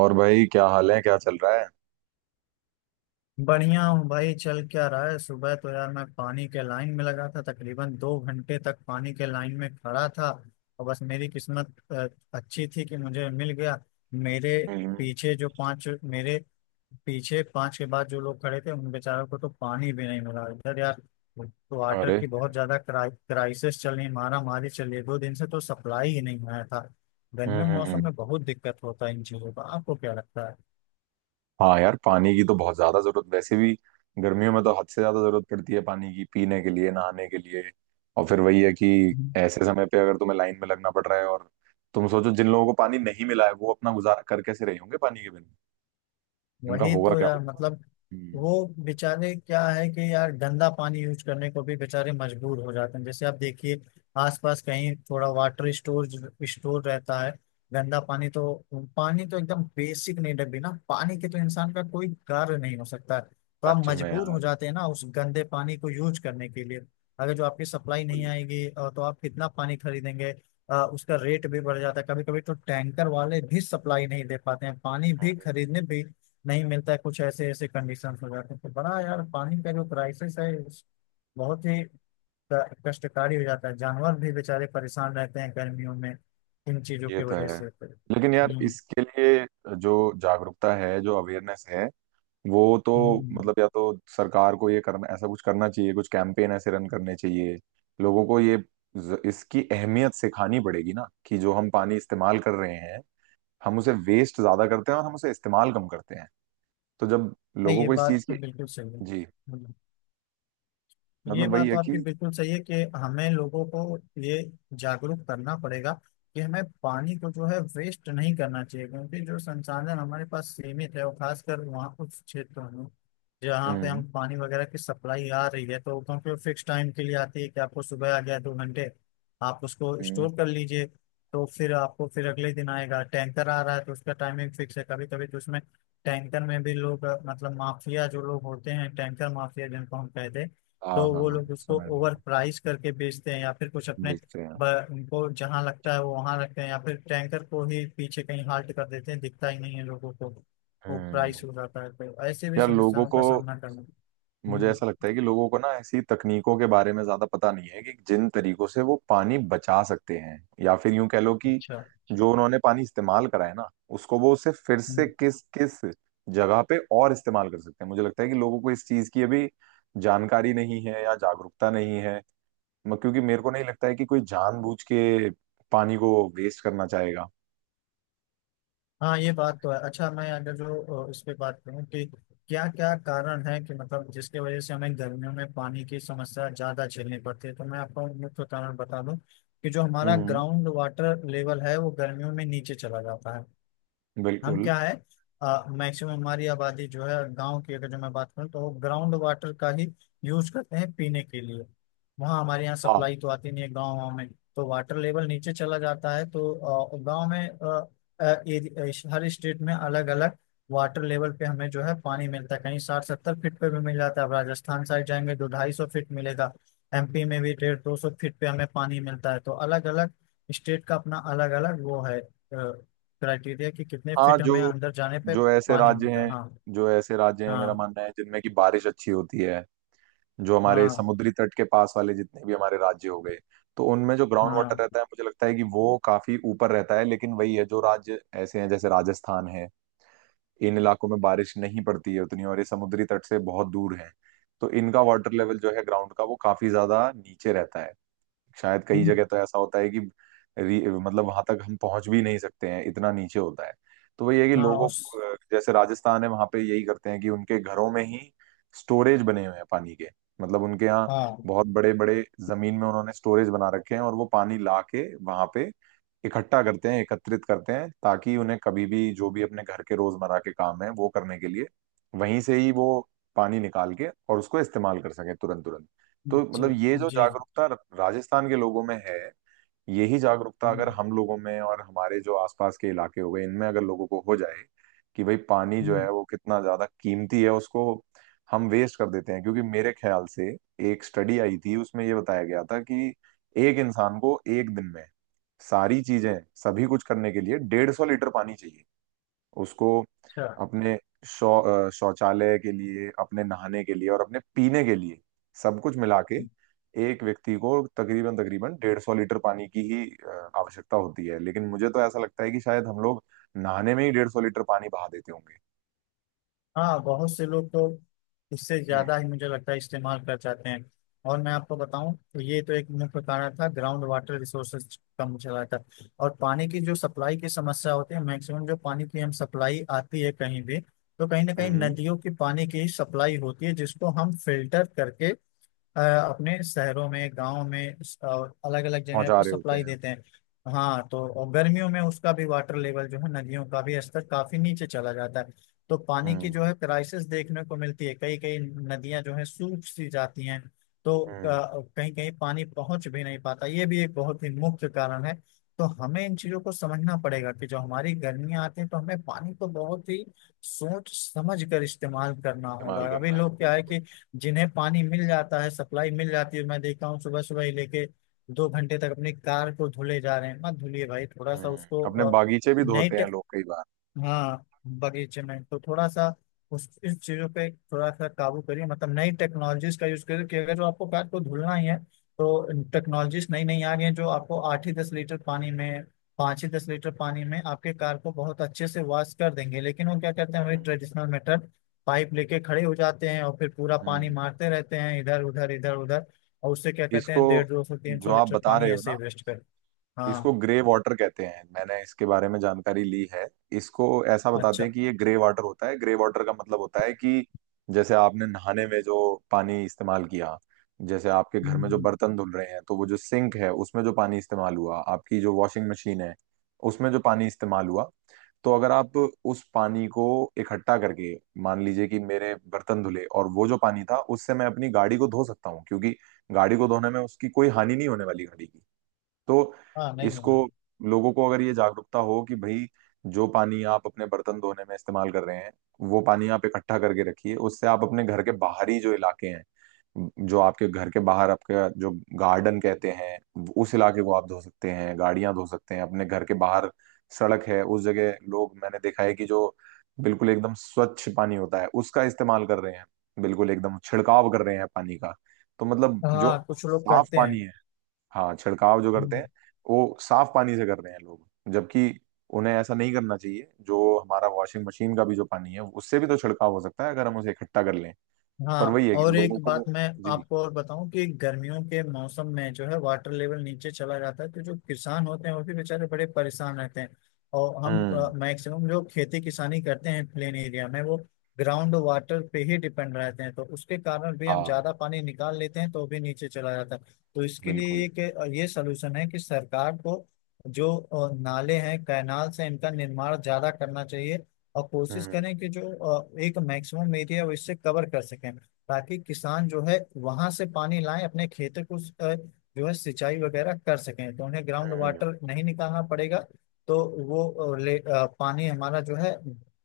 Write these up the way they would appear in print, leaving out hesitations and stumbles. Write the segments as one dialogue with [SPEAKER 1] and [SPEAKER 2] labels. [SPEAKER 1] और भाई क्या हाल है? क्या चल रहा है?
[SPEAKER 2] बढ़िया हूँ भाई। चल क्या रहा है। सुबह तो यार मैं पानी के लाइन में लगा था, तकरीबन 2 घंटे तक पानी के लाइन में खड़ा था। और बस मेरी किस्मत अच्छी थी कि मुझे मिल गया। मेरे
[SPEAKER 1] हम्म।
[SPEAKER 2] पीछे जो पांच मेरे पीछे पांच के बाद जो लोग खड़े थे उन बेचारों को तो पानी भी नहीं मिला इधर यार। तो वाटर
[SPEAKER 1] अरे!
[SPEAKER 2] की बहुत ज्यादा क्राइसिस चल रही है, मारामारी चल रही है। दो दिन से तो सप्लाई ही नहीं आया था।
[SPEAKER 1] हम्म
[SPEAKER 2] गर्मियों के
[SPEAKER 1] हम्म,
[SPEAKER 2] मौसम
[SPEAKER 1] हम्म।
[SPEAKER 2] में बहुत दिक्कत होता है इन चीजों का। आपको क्या लगता
[SPEAKER 1] हाँ यार, पानी की तो बहुत ज्यादा जरूरत वैसे भी गर्मियों में तो हद से ज्यादा जरूरत पड़ती है, पानी की पीने के लिए, नहाने के लिए। और फिर वही है कि
[SPEAKER 2] है।
[SPEAKER 1] ऐसे समय पे अगर तुम्हें लाइन में लगना पड़ रहा है, और तुम सोचो जिन लोगों को पानी नहीं मिला है वो अपना गुजारा कर कैसे रहे होंगे पानी के बिना? उनका
[SPEAKER 2] वही
[SPEAKER 1] होगा
[SPEAKER 2] तो
[SPEAKER 1] क्या?
[SPEAKER 2] यार मतलब
[SPEAKER 1] हम्म,
[SPEAKER 2] वो बेचारे क्या है कि यार गंदा पानी यूज करने को भी बेचारे मजबूर हो जाते हैं। जैसे आप देखिए आसपास कहीं थोड़ा वाटर स्टोर स्टोर रहता है गंदा पानी। पानी तो एकदम बेसिक नीड है। बिना पानी के तो इंसान का कोई कार्य नहीं हो सकता है, तो आप
[SPEAKER 1] सच में
[SPEAKER 2] मजबूर
[SPEAKER 1] यार।
[SPEAKER 2] हो जाते हैं ना उस गंदे पानी को यूज करने के लिए। अगर जो आपकी सप्लाई नहीं
[SPEAKER 1] बिल्कुल।
[SPEAKER 2] आएगी तो आप कितना पानी खरीदेंगे। उसका रेट भी बढ़ जाता है। कभी कभी तो टैंकर वाले भी सप्लाई नहीं दे पाते हैं, पानी भी खरीदने भी नहीं मिलता है। कुछ ऐसे ऐसे कंडीशंस हो जाते हैं। तो बड़ा यार पानी का जो क्राइसिस है बहुत ही कष्टकारी हो जाता है। जानवर भी बेचारे परेशान रहते हैं गर्मियों में इन चीजों
[SPEAKER 1] ये
[SPEAKER 2] की
[SPEAKER 1] तो
[SPEAKER 2] वजह
[SPEAKER 1] है।
[SPEAKER 2] से।
[SPEAKER 1] लेकिन यार, इसके लिए जो जागरूकता है, जो अवेयरनेस है, वो तो
[SPEAKER 2] हम्म।
[SPEAKER 1] मतलब या तो सरकार को ये करना, ऐसा कुछ करना चाहिए, कुछ कैंपेन ऐसे रन करने चाहिए। लोगों को ये इसकी अहमियत सिखानी पड़ेगी ना कि जो हम पानी इस्तेमाल कर रहे हैं, हम उसे वेस्ट ज्यादा करते हैं और हम उसे इस्तेमाल कम करते हैं। तो जब
[SPEAKER 2] नहीं
[SPEAKER 1] लोगों
[SPEAKER 2] ये
[SPEAKER 1] को इस
[SPEAKER 2] बात
[SPEAKER 1] चीज
[SPEAKER 2] तो
[SPEAKER 1] की।
[SPEAKER 2] बिल्कुल सही है।
[SPEAKER 1] जी।
[SPEAKER 2] ये
[SPEAKER 1] मतलब वही
[SPEAKER 2] बात
[SPEAKER 1] है
[SPEAKER 2] तो आपकी
[SPEAKER 1] कि
[SPEAKER 2] बिल्कुल सही है कि हमें लोगों को ये जागरूक करना पड़ेगा कि हमें पानी को जो है वेस्ट नहीं करना चाहिए। क्योंकि जो संसाधन हमारे पास सीमित है, और खासकर वहाँ कुछ क्षेत्रों में जहाँ पे
[SPEAKER 1] हम्म
[SPEAKER 2] हम पानी वगैरह की सप्लाई आ रही है, तो क्योंकि फिक्स टाइम के लिए आती है कि आपको सुबह आ गया दो घंटे, आप उसको
[SPEAKER 1] हम्म।
[SPEAKER 2] स्टोर कर लीजिए। तो फिर आपको फिर अगले दिन आएगा। टैंकर आ रहा है तो उसका टाइमिंग फिक्स है। कभी कभी तो उसमें टैंकर में भी लोग मतलब माफिया, जो लोग होते हैं टैंकर माफिया जिनको हम कहते हैं,
[SPEAKER 1] हाँ
[SPEAKER 2] तो
[SPEAKER 1] हाँ
[SPEAKER 2] वो
[SPEAKER 1] हाँ
[SPEAKER 2] लोग उसको
[SPEAKER 1] सुना है
[SPEAKER 2] ओवर
[SPEAKER 1] मैंने,
[SPEAKER 2] प्राइस करके बेचते हैं। या फिर कुछ अपने
[SPEAKER 1] देखते हैं।
[SPEAKER 2] उनको जहां लगता है वो वहां रखते हैं, या फिर टैंकर को ही पीछे कहीं हाल्ट कर देते हैं, दिखता ही नहीं है लोगों को। वो प्राइस
[SPEAKER 1] हम्म।
[SPEAKER 2] हो जाता है। तो ऐसे भी
[SPEAKER 1] यार लोगों
[SPEAKER 2] समस्याओं का
[SPEAKER 1] को,
[SPEAKER 2] सामना करना।
[SPEAKER 1] मुझे
[SPEAKER 2] हम्म।
[SPEAKER 1] ऐसा लगता है कि लोगों को ना ऐसी तकनीकों के बारे में ज्यादा पता नहीं है कि जिन तरीकों से वो पानी बचा सकते हैं। या फिर यूं कह लो कि
[SPEAKER 2] अच्छा।
[SPEAKER 1] जो उन्होंने पानी इस्तेमाल करा है ना, उसको वो उसे फिर से
[SPEAKER 2] हम्म।
[SPEAKER 1] किस किस जगह पे और इस्तेमाल कर सकते हैं। मुझे लगता है कि लोगों को इस चीज की अभी जानकारी नहीं है या जागरूकता नहीं है। क्योंकि मेरे को नहीं लगता है कि कोई जानबूझ के पानी को वेस्ट करना चाहेगा।
[SPEAKER 2] हाँ ये बात तो है। अच्छा मैं अगर जो इस पे बात करूँ कि क्या क्या कारण है कि मतलब जिसके वजह से हमें गर्मियों में पानी की समस्या ज्यादा झेलनी पड़ती है, तो मैं आपको मुख्य कारण बता दूं कि जो हमारा
[SPEAKER 1] हम्म।
[SPEAKER 2] ग्राउंड वाटर लेवल है वो गर्मियों में नीचे चला जाता है। हम
[SPEAKER 1] बिल्कुल।
[SPEAKER 2] क्या है, मैक्सिमम हमारी आबादी जो है गांव की, अगर जो मैं बात करूँ, तो वो ग्राउंड वाटर का ही यूज करते हैं पीने के लिए। वहाँ हमारे यहाँ
[SPEAKER 1] हाँ।
[SPEAKER 2] सप्लाई तो आती नहीं है गाँव में। तो वाटर लेवल नीचे चला जाता है। तो गांव में हर स्टेट में अलग अलग वाटर लेवल पे हमें जो है पानी मिलता है। कहीं 60 70 फीट पे भी मिल जाता है। अब राजस्थान साइड जाएंगे तो 250 फीट मिलेगा। एमपी में भी 150 200 फीट पे हमें पानी मिलता है। तो अलग अलग स्टेट का अपना अलग अलग वो है क्राइटेरिया कि कितने
[SPEAKER 1] हाँ
[SPEAKER 2] फिट हमें
[SPEAKER 1] जो
[SPEAKER 2] अंदर जाने पे
[SPEAKER 1] जो ऐसे
[SPEAKER 2] पानी
[SPEAKER 1] राज्य
[SPEAKER 2] मिलता है।
[SPEAKER 1] हैं,
[SPEAKER 2] हाँ
[SPEAKER 1] जो ऐसे राज्य हैं मेरा
[SPEAKER 2] हाँ।
[SPEAKER 1] मानना है जिनमें की बारिश अच्छी होती है, जो हमारे
[SPEAKER 2] हाँ
[SPEAKER 1] समुद्री तट के पास वाले जितने भी हमारे राज्य हो गए, तो उनमें जो ग्राउंड वाटर
[SPEAKER 2] हाँ।
[SPEAKER 1] रहता है मुझे लगता है कि वो काफी ऊपर रहता है। लेकिन वही है, जो राज्य ऐसे हैं जैसे राजस्थान है, इन इलाकों में बारिश नहीं पड़ती है उतनी और ये समुद्री तट से बहुत दूर है, तो इनका वाटर लेवल जो है ग्राउंड का, वो काफी ज्यादा नीचे रहता है। शायद कई
[SPEAKER 2] हम्म,
[SPEAKER 1] जगह तो ऐसा होता है कि मतलब वहां तक हम पहुंच भी नहीं सकते हैं, इतना नीचे होता है। तो वही है कि
[SPEAKER 2] हाँ
[SPEAKER 1] लोगों
[SPEAKER 2] उस।
[SPEAKER 1] को, जैसे राजस्थान है वहां पे यही करते हैं कि उनके घरों में ही स्टोरेज बने हुए हैं पानी के। मतलब उनके यहाँ
[SPEAKER 2] हाँ।
[SPEAKER 1] बहुत बड़े बड़े जमीन में उन्होंने स्टोरेज बना रखे हैं और वो पानी ला के वहां पे इकट्ठा करते हैं, एकत्रित करते हैं, ताकि उन्हें कभी भी जो भी अपने घर के रोजमर्रा के काम है वो करने के लिए वहीं से ही वो पानी निकाल के और उसको इस्तेमाल कर सके तुरंत तुरंत।
[SPEAKER 2] जी।
[SPEAKER 1] तो मतलब ये
[SPEAKER 2] जी
[SPEAKER 1] जो
[SPEAKER 2] जी,
[SPEAKER 1] जागरूकता राजस्थान के लोगों में है, यही जागरूकता अगर
[SPEAKER 2] हम्म।
[SPEAKER 1] हम लोगों में और हमारे जो आसपास के इलाके हो गए इनमें अगर लोगों को हो जाए कि भाई पानी जो
[SPEAKER 2] हम्म।
[SPEAKER 1] है वो कितना ज्यादा कीमती है, उसको हम वेस्ट कर देते हैं। क्योंकि मेरे ख्याल से एक स्टडी आई थी उसमें ये बताया गया था कि एक इंसान को एक दिन में सारी चीजें, सभी कुछ करने के लिए 150 लीटर पानी चाहिए उसको,
[SPEAKER 2] अच्छा।
[SPEAKER 1] अपने शौचालय के लिए, अपने नहाने के लिए और अपने पीने के लिए सब कुछ मिला के
[SPEAKER 2] हम्म।
[SPEAKER 1] एक व्यक्ति को तकरीबन तकरीबन 150 लीटर पानी की ही आवश्यकता होती है। लेकिन मुझे तो ऐसा लगता है कि शायद हम लोग नहाने में ही 150 लीटर पानी बहा देते होंगे।
[SPEAKER 2] हाँ, बहुत से लोग तो इससे ज्यादा ही मुझे लगता है इस्तेमाल कर जाते हैं। और मैं आपको बताऊं तो ये तो एक मुख्य कारण था, ग्राउंड वाटर रिसोर्सेज कम चला था। और पानी की जो सप्लाई की समस्या होती है, मैक्सिमम जो पानी की हम सप्लाई आती है कहीं भी, तो कहीं ना कहीं
[SPEAKER 1] हम्म।
[SPEAKER 2] नदियों के पानी की सप्लाई होती है जिसको हम फिल्टर करके अपने शहरों में, गांव में, अलग अलग जगह
[SPEAKER 1] पहुंचा
[SPEAKER 2] पे
[SPEAKER 1] रहे होते
[SPEAKER 2] सप्लाई
[SPEAKER 1] हैं।
[SPEAKER 2] देते हैं। हाँ, तो और गर्मियों में उसका भी वाटर लेवल जो है, नदियों का भी स्तर काफी नीचे चला जाता है। तो पानी की
[SPEAKER 1] हम्म।
[SPEAKER 2] जो है क्राइसिस देखने को मिलती है। कई कई नदियां जो है सूख सी जाती हैं। तो
[SPEAKER 1] हम्म।
[SPEAKER 2] कहीं कहीं पानी पहुंच भी नहीं पाता। ये भी एक बहुत ही मुख्य कारण है। तो हमें इन चीजों को समझना पड़ेगा कि जो हमारी गर्मियां आती हैं, तो हमें पानी को बहुत ही सोच समझ कर इस्तेमाल करना होगा।
[SPEAKER 1] इस्तेमाल
[SPEAKER 2] अभी
[SPEAKER 1] करना है
[SPEAKER 2] लोग क्या है
[SPEAKER 1] बिल्कुल।
[SPEAKER 2] कि जिन्हें पानी मिल जाता है, सप्लाई मिल जाती है, मैं देखता हूँ सुबह सुबह ही लेके 2 घंटे तक अपनी कार को धुले जा रहे हैं। मत धुलिए भाई, थोड़ा सा
[SPEAKER 1] हम्म,
[SPEAKER 2] उसको
[SPEAKER 1] अपने बागीचे भी
[SPEAKER 2] नई
[SPEAKER 1] धोते हैं
[SPEAKER 2] टे-
[SPEAKER 1] लोग कई बार।
[SPEAKER 2] हाँ, बगीचे में तो थोड़ा सा उस इस चीजों पे थोड़ा सा काबू करिए। मतलब नई टेक्नोलॉजीज का यूज करिए कि अगर जो आपको कार को धुलना ही है, तो टेक्नोलॉजीज नई नई आ गई हैं जो आपको 8 ही 10 लीटर पानी में, 5 ही 10 लीटर पानी में आपके कार को बहुत अच्छे से वॉश कर देंगे। लेकिन वो क्या करते हैं, वही
[SPEAKER 1] हम्म।
[SPEAKER 2] ट्रेडिशनल मेथड, पाइप लेके खड़े हो जाते हैं और फिर पूरा पानी
[SPEAKER 1] हम्म।
[SPEAKER 2] मारते रहते हैं इधर उधर इधर उधर। और उससे क्या कहते
[SPEAKER 1] इसको,
[SPEAKER 2] हैं, डेढ़ दो सौ तीन सौ
[SPEAKER 1] जो आप
[SPEAKER 2] लीटर
[SPEAKER 1] बता रहे
[SPEAKER 2] पानी
[SPEAKER 1] हो
[SPEAKER 2] ऐसे ही
[SPEAKER 1] ना,
[SPEAKER 2] वेस्ट कर।
[SPEAKER 1] इसको
[SPEAKER 2] हाँ।
[SPEAKER 1] ग्रे वाटर कहते हैं, मैंने इसके बारे में जानकारी ली है। इसको ऐसा बताते
[SPEAKER 2] अच्छा।
[SPEAKER 1] हैं कि ये ग्रे वाटर होता है। ग्रे वाटर का मतलब होता है कि जैसे आपने नहाने में जो पानी इस्तेमाल किया, जैसे आपके
[SPEAKER 2] हम्म।
[SPEAKER 1] घर में जो
[SPEAKER 2] हम्म।
[SPEAKER 1] बर्तन धुल रहे हैं तो वो जो सिंक है उसमें जो पानी इस्तेमाल हुआ, आपकी जो वॉशिंग मशीन है उसमें जो पानी इस्तेमाल हुआ, तो अगर आप उस पानी को इकट्ठा करके, मान लीजिए कि मेरे बर्तन धुले और वो जो पानी था उससे मैं अपनी गाड़ी को धो सकता हूँ, क्योंकि गाड़ी को धोने में उसकी कोई हानि नहीं होने वाली गाड़ी की। तो
[SPEAKER 2] हाँ, नहीं होगा।
[SPEAKER 1] इसको, लोगों को अगर ये जागरूकता हो कि भाई जो पानी आप अपने बर्तन धोने में इस्तेमाल कर रहे हैं, वो पानी आप इकट्ठा करके रखिए। उससे आप अपने घर के बाहरी जो इलाके हैं, जो आपके घर के बाहर आपका जो गार्डन कहते हैं, उस इलाके को आप धो सकते हैं, गाड़ियां धो सकते हैं। अपने घर के बाहर सड़क है उस जगह लोग, मैंने देखा है कि जो बिल्कुल एकदम स्वच्छ पानी होता है उसका इस्तेमाल कर रहे हैं, बिल्कुल एकदम छिड़काव कर रहे हैं पानी का। तो मतलब जो
[SPEAKER 2] हाँ, कुछ लोग
[SPEAKER 1] साफ
[SPEAKER 2] करते हैं।
[SPEAKER 1] पानी है, हाँ छिड़काव जो करते हैं,
[SPEAKER 2] हम्म।
[SPEAKER 1] वो साफ पानी से कर रहे हैं लोग। जबकि उन्हें ऐसा नहीं करना चाहिए, जो हमारा वॉशिंग मशीन का भी जो पानी है उससे भी तो छिड़काव हो सकता है अगर हम उसे इकट्ठा कर लें। पर
[SPEAKER 2] हाँ,
[SPEAKER 1] वही है कि
[SPEAKER 2] और
[SPEAKER 1] लोगों
[SPEAKER 2] एक बात
[SPEAKER 1] को।
[SPEAKER 2] मैं
[SPEAKER 1] जी।
[SPEAKER 2] आपको और बताऊं कि गर्मियों के मौसम में जो है वाटर लेवल नीचे चला जाता है, तो जो किसान होते हैं वो भी बेचारे बड़े परेशान रहते हैं। और हम
[SPEAKER 1] हम्म।
[SPEAKER 2] मैक्सिमम जो खेती किसानी करते हैं प्लेन एरिया में, वो ग्राउंड वाटर पे ही डिपेंड रहते हैं। तो उसके कारण भी हम
[SPEAKER 1] हाँ
[SPEAKER 2] ज्यादा पानी निकाल लेते हैं, तो भी नीचे चला जाता है। तो इसके लिए
[SPEAKER 1] बिल्कुल।
[SPEAKER 2] एक ये सलूशन है कि सरकार को जो नाले हैं कैनाल से, इनका निर्माण ज्यादा करना चाहिए। और कोशिश
[SPEAKER 1] हम्म।
[SPEAKER 2] करें कि जो एक मैक्सिमम एरिया वो इससे कवर कर सकें, ताकि किसान जो है वहां से पानी लाएं अपने खेतों को अ, जो है सिंचाई वगैरह कर सकें, तो उन्हें ग्राउंड
[SPEAKER 1] हम्म।
[SPEAKER 2] वाटर नहीं निकालना पड़ेगा। तो वो पानी हमारा जो है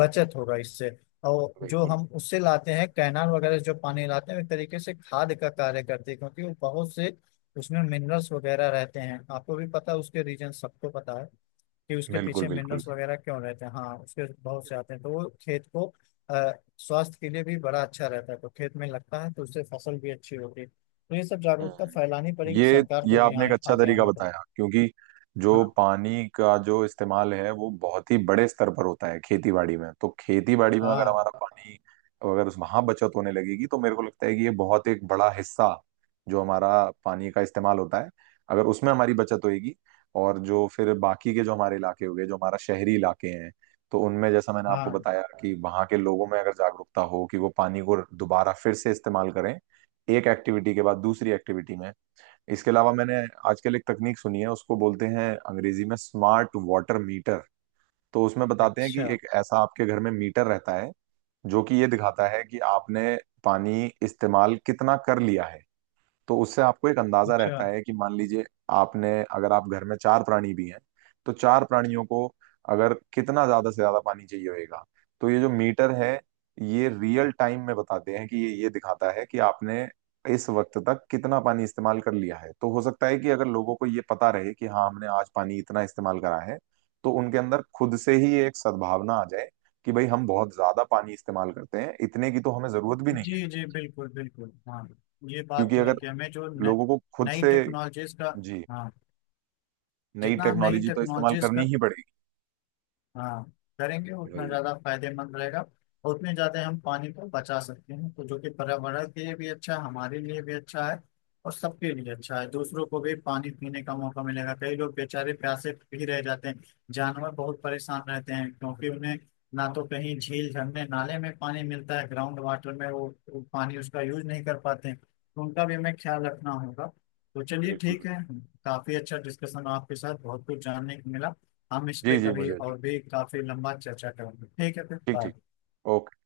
[SPEAKER 2] बचत होगा इससे। और जो
[SPEAKER 1] बिल्कुल
[SPEAKER 2] हम उससे लाते हैं कैनाल वगैरह से, जो पानी लाते हैं, एक तरीके से खाद का कार्य करते हैं। क्योंकि वो बहुत से, उसमें मिनरल्स वगैरह रहते हैं। आपको भी पता है, उसके रीजन सबको पता है कि उसके
[SPEAKER 1] बिल्कुल
[SPEAKER 2] पीछे
[SPEAKER 1] बिल्कुल।
[SPEAKER 2] मिनरल्स वगैरह क्यों रहते हैं। हाँ, उसके बहुत से आते हैं, तो वो खेत को अ, स्वास्थ्य के लिए भी बड़ा अच्छा रहता है। तो खेत में लगता है तो उससे फसल भी अच्छी होती है। तो ये सब जागरूकता
[SPEAKER 1] हम्म।
[SPEAKER 2] फैलानी पड़ेगी, सरकार
[SPEAKER 1] ये
[SPEAKER 2] को भी
[SPEAKER 1] आपने
[SPEAKER 2] यहाँ
[SPEAKER 1] एक अच्छा
[SPEAKER 2] आगे
[SPEAKER 1] तरीका
[SPEAKER 2] आना पड़ेगा।
[SPEAKER 1] बताया, क्योंकि जो
[SPEAKER 2] हाँ
[SPEAKER 1] पानी का जो इस्तेमाल है वो बहुत ही बड़े स्तर पर होता है खेती बाड़ी में, तो खेती बाड़ी में अगर
[SPEAKER 2] हाँ
[SPEAKER 1] हमारा पानी, अगर उस वहां बचत होने लगेगी तो मेरे को लगता है कि ये बहुत एक बड़ा हिस्सा जो हमारा पानी का इस्तेमाल होता है अगर उसमें हमारी बचत होगी। और जो फिर बाकी के जो हमारे इलाके हो गए, जो हमारा शहरी इलाके हैं, तो उनमें जैसा मैंने आपको
[SPEAKER 2] हाँ।
[SPEAKER 1] बताया कि वहां के लोगों में अगर जागरूकता हो कि वो पानी को दोबारा फिर से इस्तेमाल करें, एक एक्टिविटी के बाद दूसरी एक्टिविटी में। इसके अलावा मैंने आजकल एक तकनीक सुनी है उसको बोलते हैं अंग्रेजी में स्मार्ट वाटर मीटर। तो उसमें बताते हैं कि
[SPEAKER 2] अच्छा।
[SPEAKER 1] एक ऐसा आपके घर में मीटर रहता है जो कि ये दिखाता है कि आपने पानी इस्तेमाल कितना कर लिया है। तो उससे आपको एक अंदाजा
[SPEAKER 2] अच्छा।
[SPEAKER 1] रहता है कि मान लीजिए आपने, अगर आप घर में चार प्राणी भी हैं तो चार प्राणियों को अगर कितना ज्यादा से ज्यादा पानी चाहिए होगा, तो ये जो मीटर है ये रियल टाइम में बताते हैं कि ये दिखाता है कि आपने इस वक्त तक कितना पानी इस्तेमाल कर लिया है। तो हो सकता है कि अगर लोगों को ये पता रहे कि हाँ हमने आज पानी इतना इस्तेमाल करा है, तो उनके अंदर खुद से ही एक सद्भावना आ जाए कि भाई हम बहुत ज्यादा पानी इस्तेमाल करते हैं, इतने की तो हमें जरूरत भी नहीं है,
[SPEAKER 2] जी जी। बिल्कुल बिल्कुल। हाँ, ये बात
[SPEAKER 1] क्योंकि
[SPEAKER 2] तो है
[SPEAKER 1] अगर
[SPEAKER 2] कि हमें जो
[SPEAKER 1] लोगों को खुद
[SPEAKER 2] नई
[SPEAKER 1] से।
[SPEAKER 2] टेक्नोलॉजीज का।
[SPEAKER 1] जी।
[SPEAKER 2] हाँ,
[SPEAKER 1] नई
[SPEAKER 2] जितना हम नई
[SPEAKER 1] टेक्नोलॉजी तो इस्तेमाल
[SPEAKER 2] टेक्नोलॉजीज
[SPEAKER 1] करनी
[SPEAKER 2] का,
[SPEAKER 1] ही पड़ेगी।
[SPEAKER 2] हाँ करेंगे उतना
[SPEAKER 1] वही।
[SPEAKER 2] ज्यादा फायदेमंद रहेगा। और उतने ज्यादा हम पानी को बचा सकते हैं, तो जो कि पर्यावरण के लिए भी अच्छा है, हमारे लिए भी अच्छा है, और सबके लिए अच्छा है। दूसरों को भी पानी पीने का मौका मिलेगा। कई लोग बेचारे प्यासे भी रह जाते हैं। जानवर बहुत परेशान रहते हैं, क्योंकि उन्हें ना तो कहीं झील झरने नाले में पानी मिलता है, ग्राउंड वाटर में वो पानी उसका यूज नहीं कर पाते हैं। तो उनका भी हमें ख्याल रखना होगा। तो चलिए
[SPEAKER 1] बिल्कुल भी।
[SPEAKER 2] ठीक है, काफी अच्छा डिस्कशन आपके साथ, बहुत कुछ जानने को मिला। हम इस
[SPEAKER 1] जी
[SPEAKER 2] पे
[SPEAKER 1] जी,
[SPEAKER 2] कभी
[SPEAKER 1] मुझे भी।
[SPEAKER 2] और भी काफी लंबा चर्चा करेंगे। ठीक है, फिर
[SPEAKER 1] ठीक
[SPEAKER 2] बाय।
[SPEAKER 1] ठीक। ओके।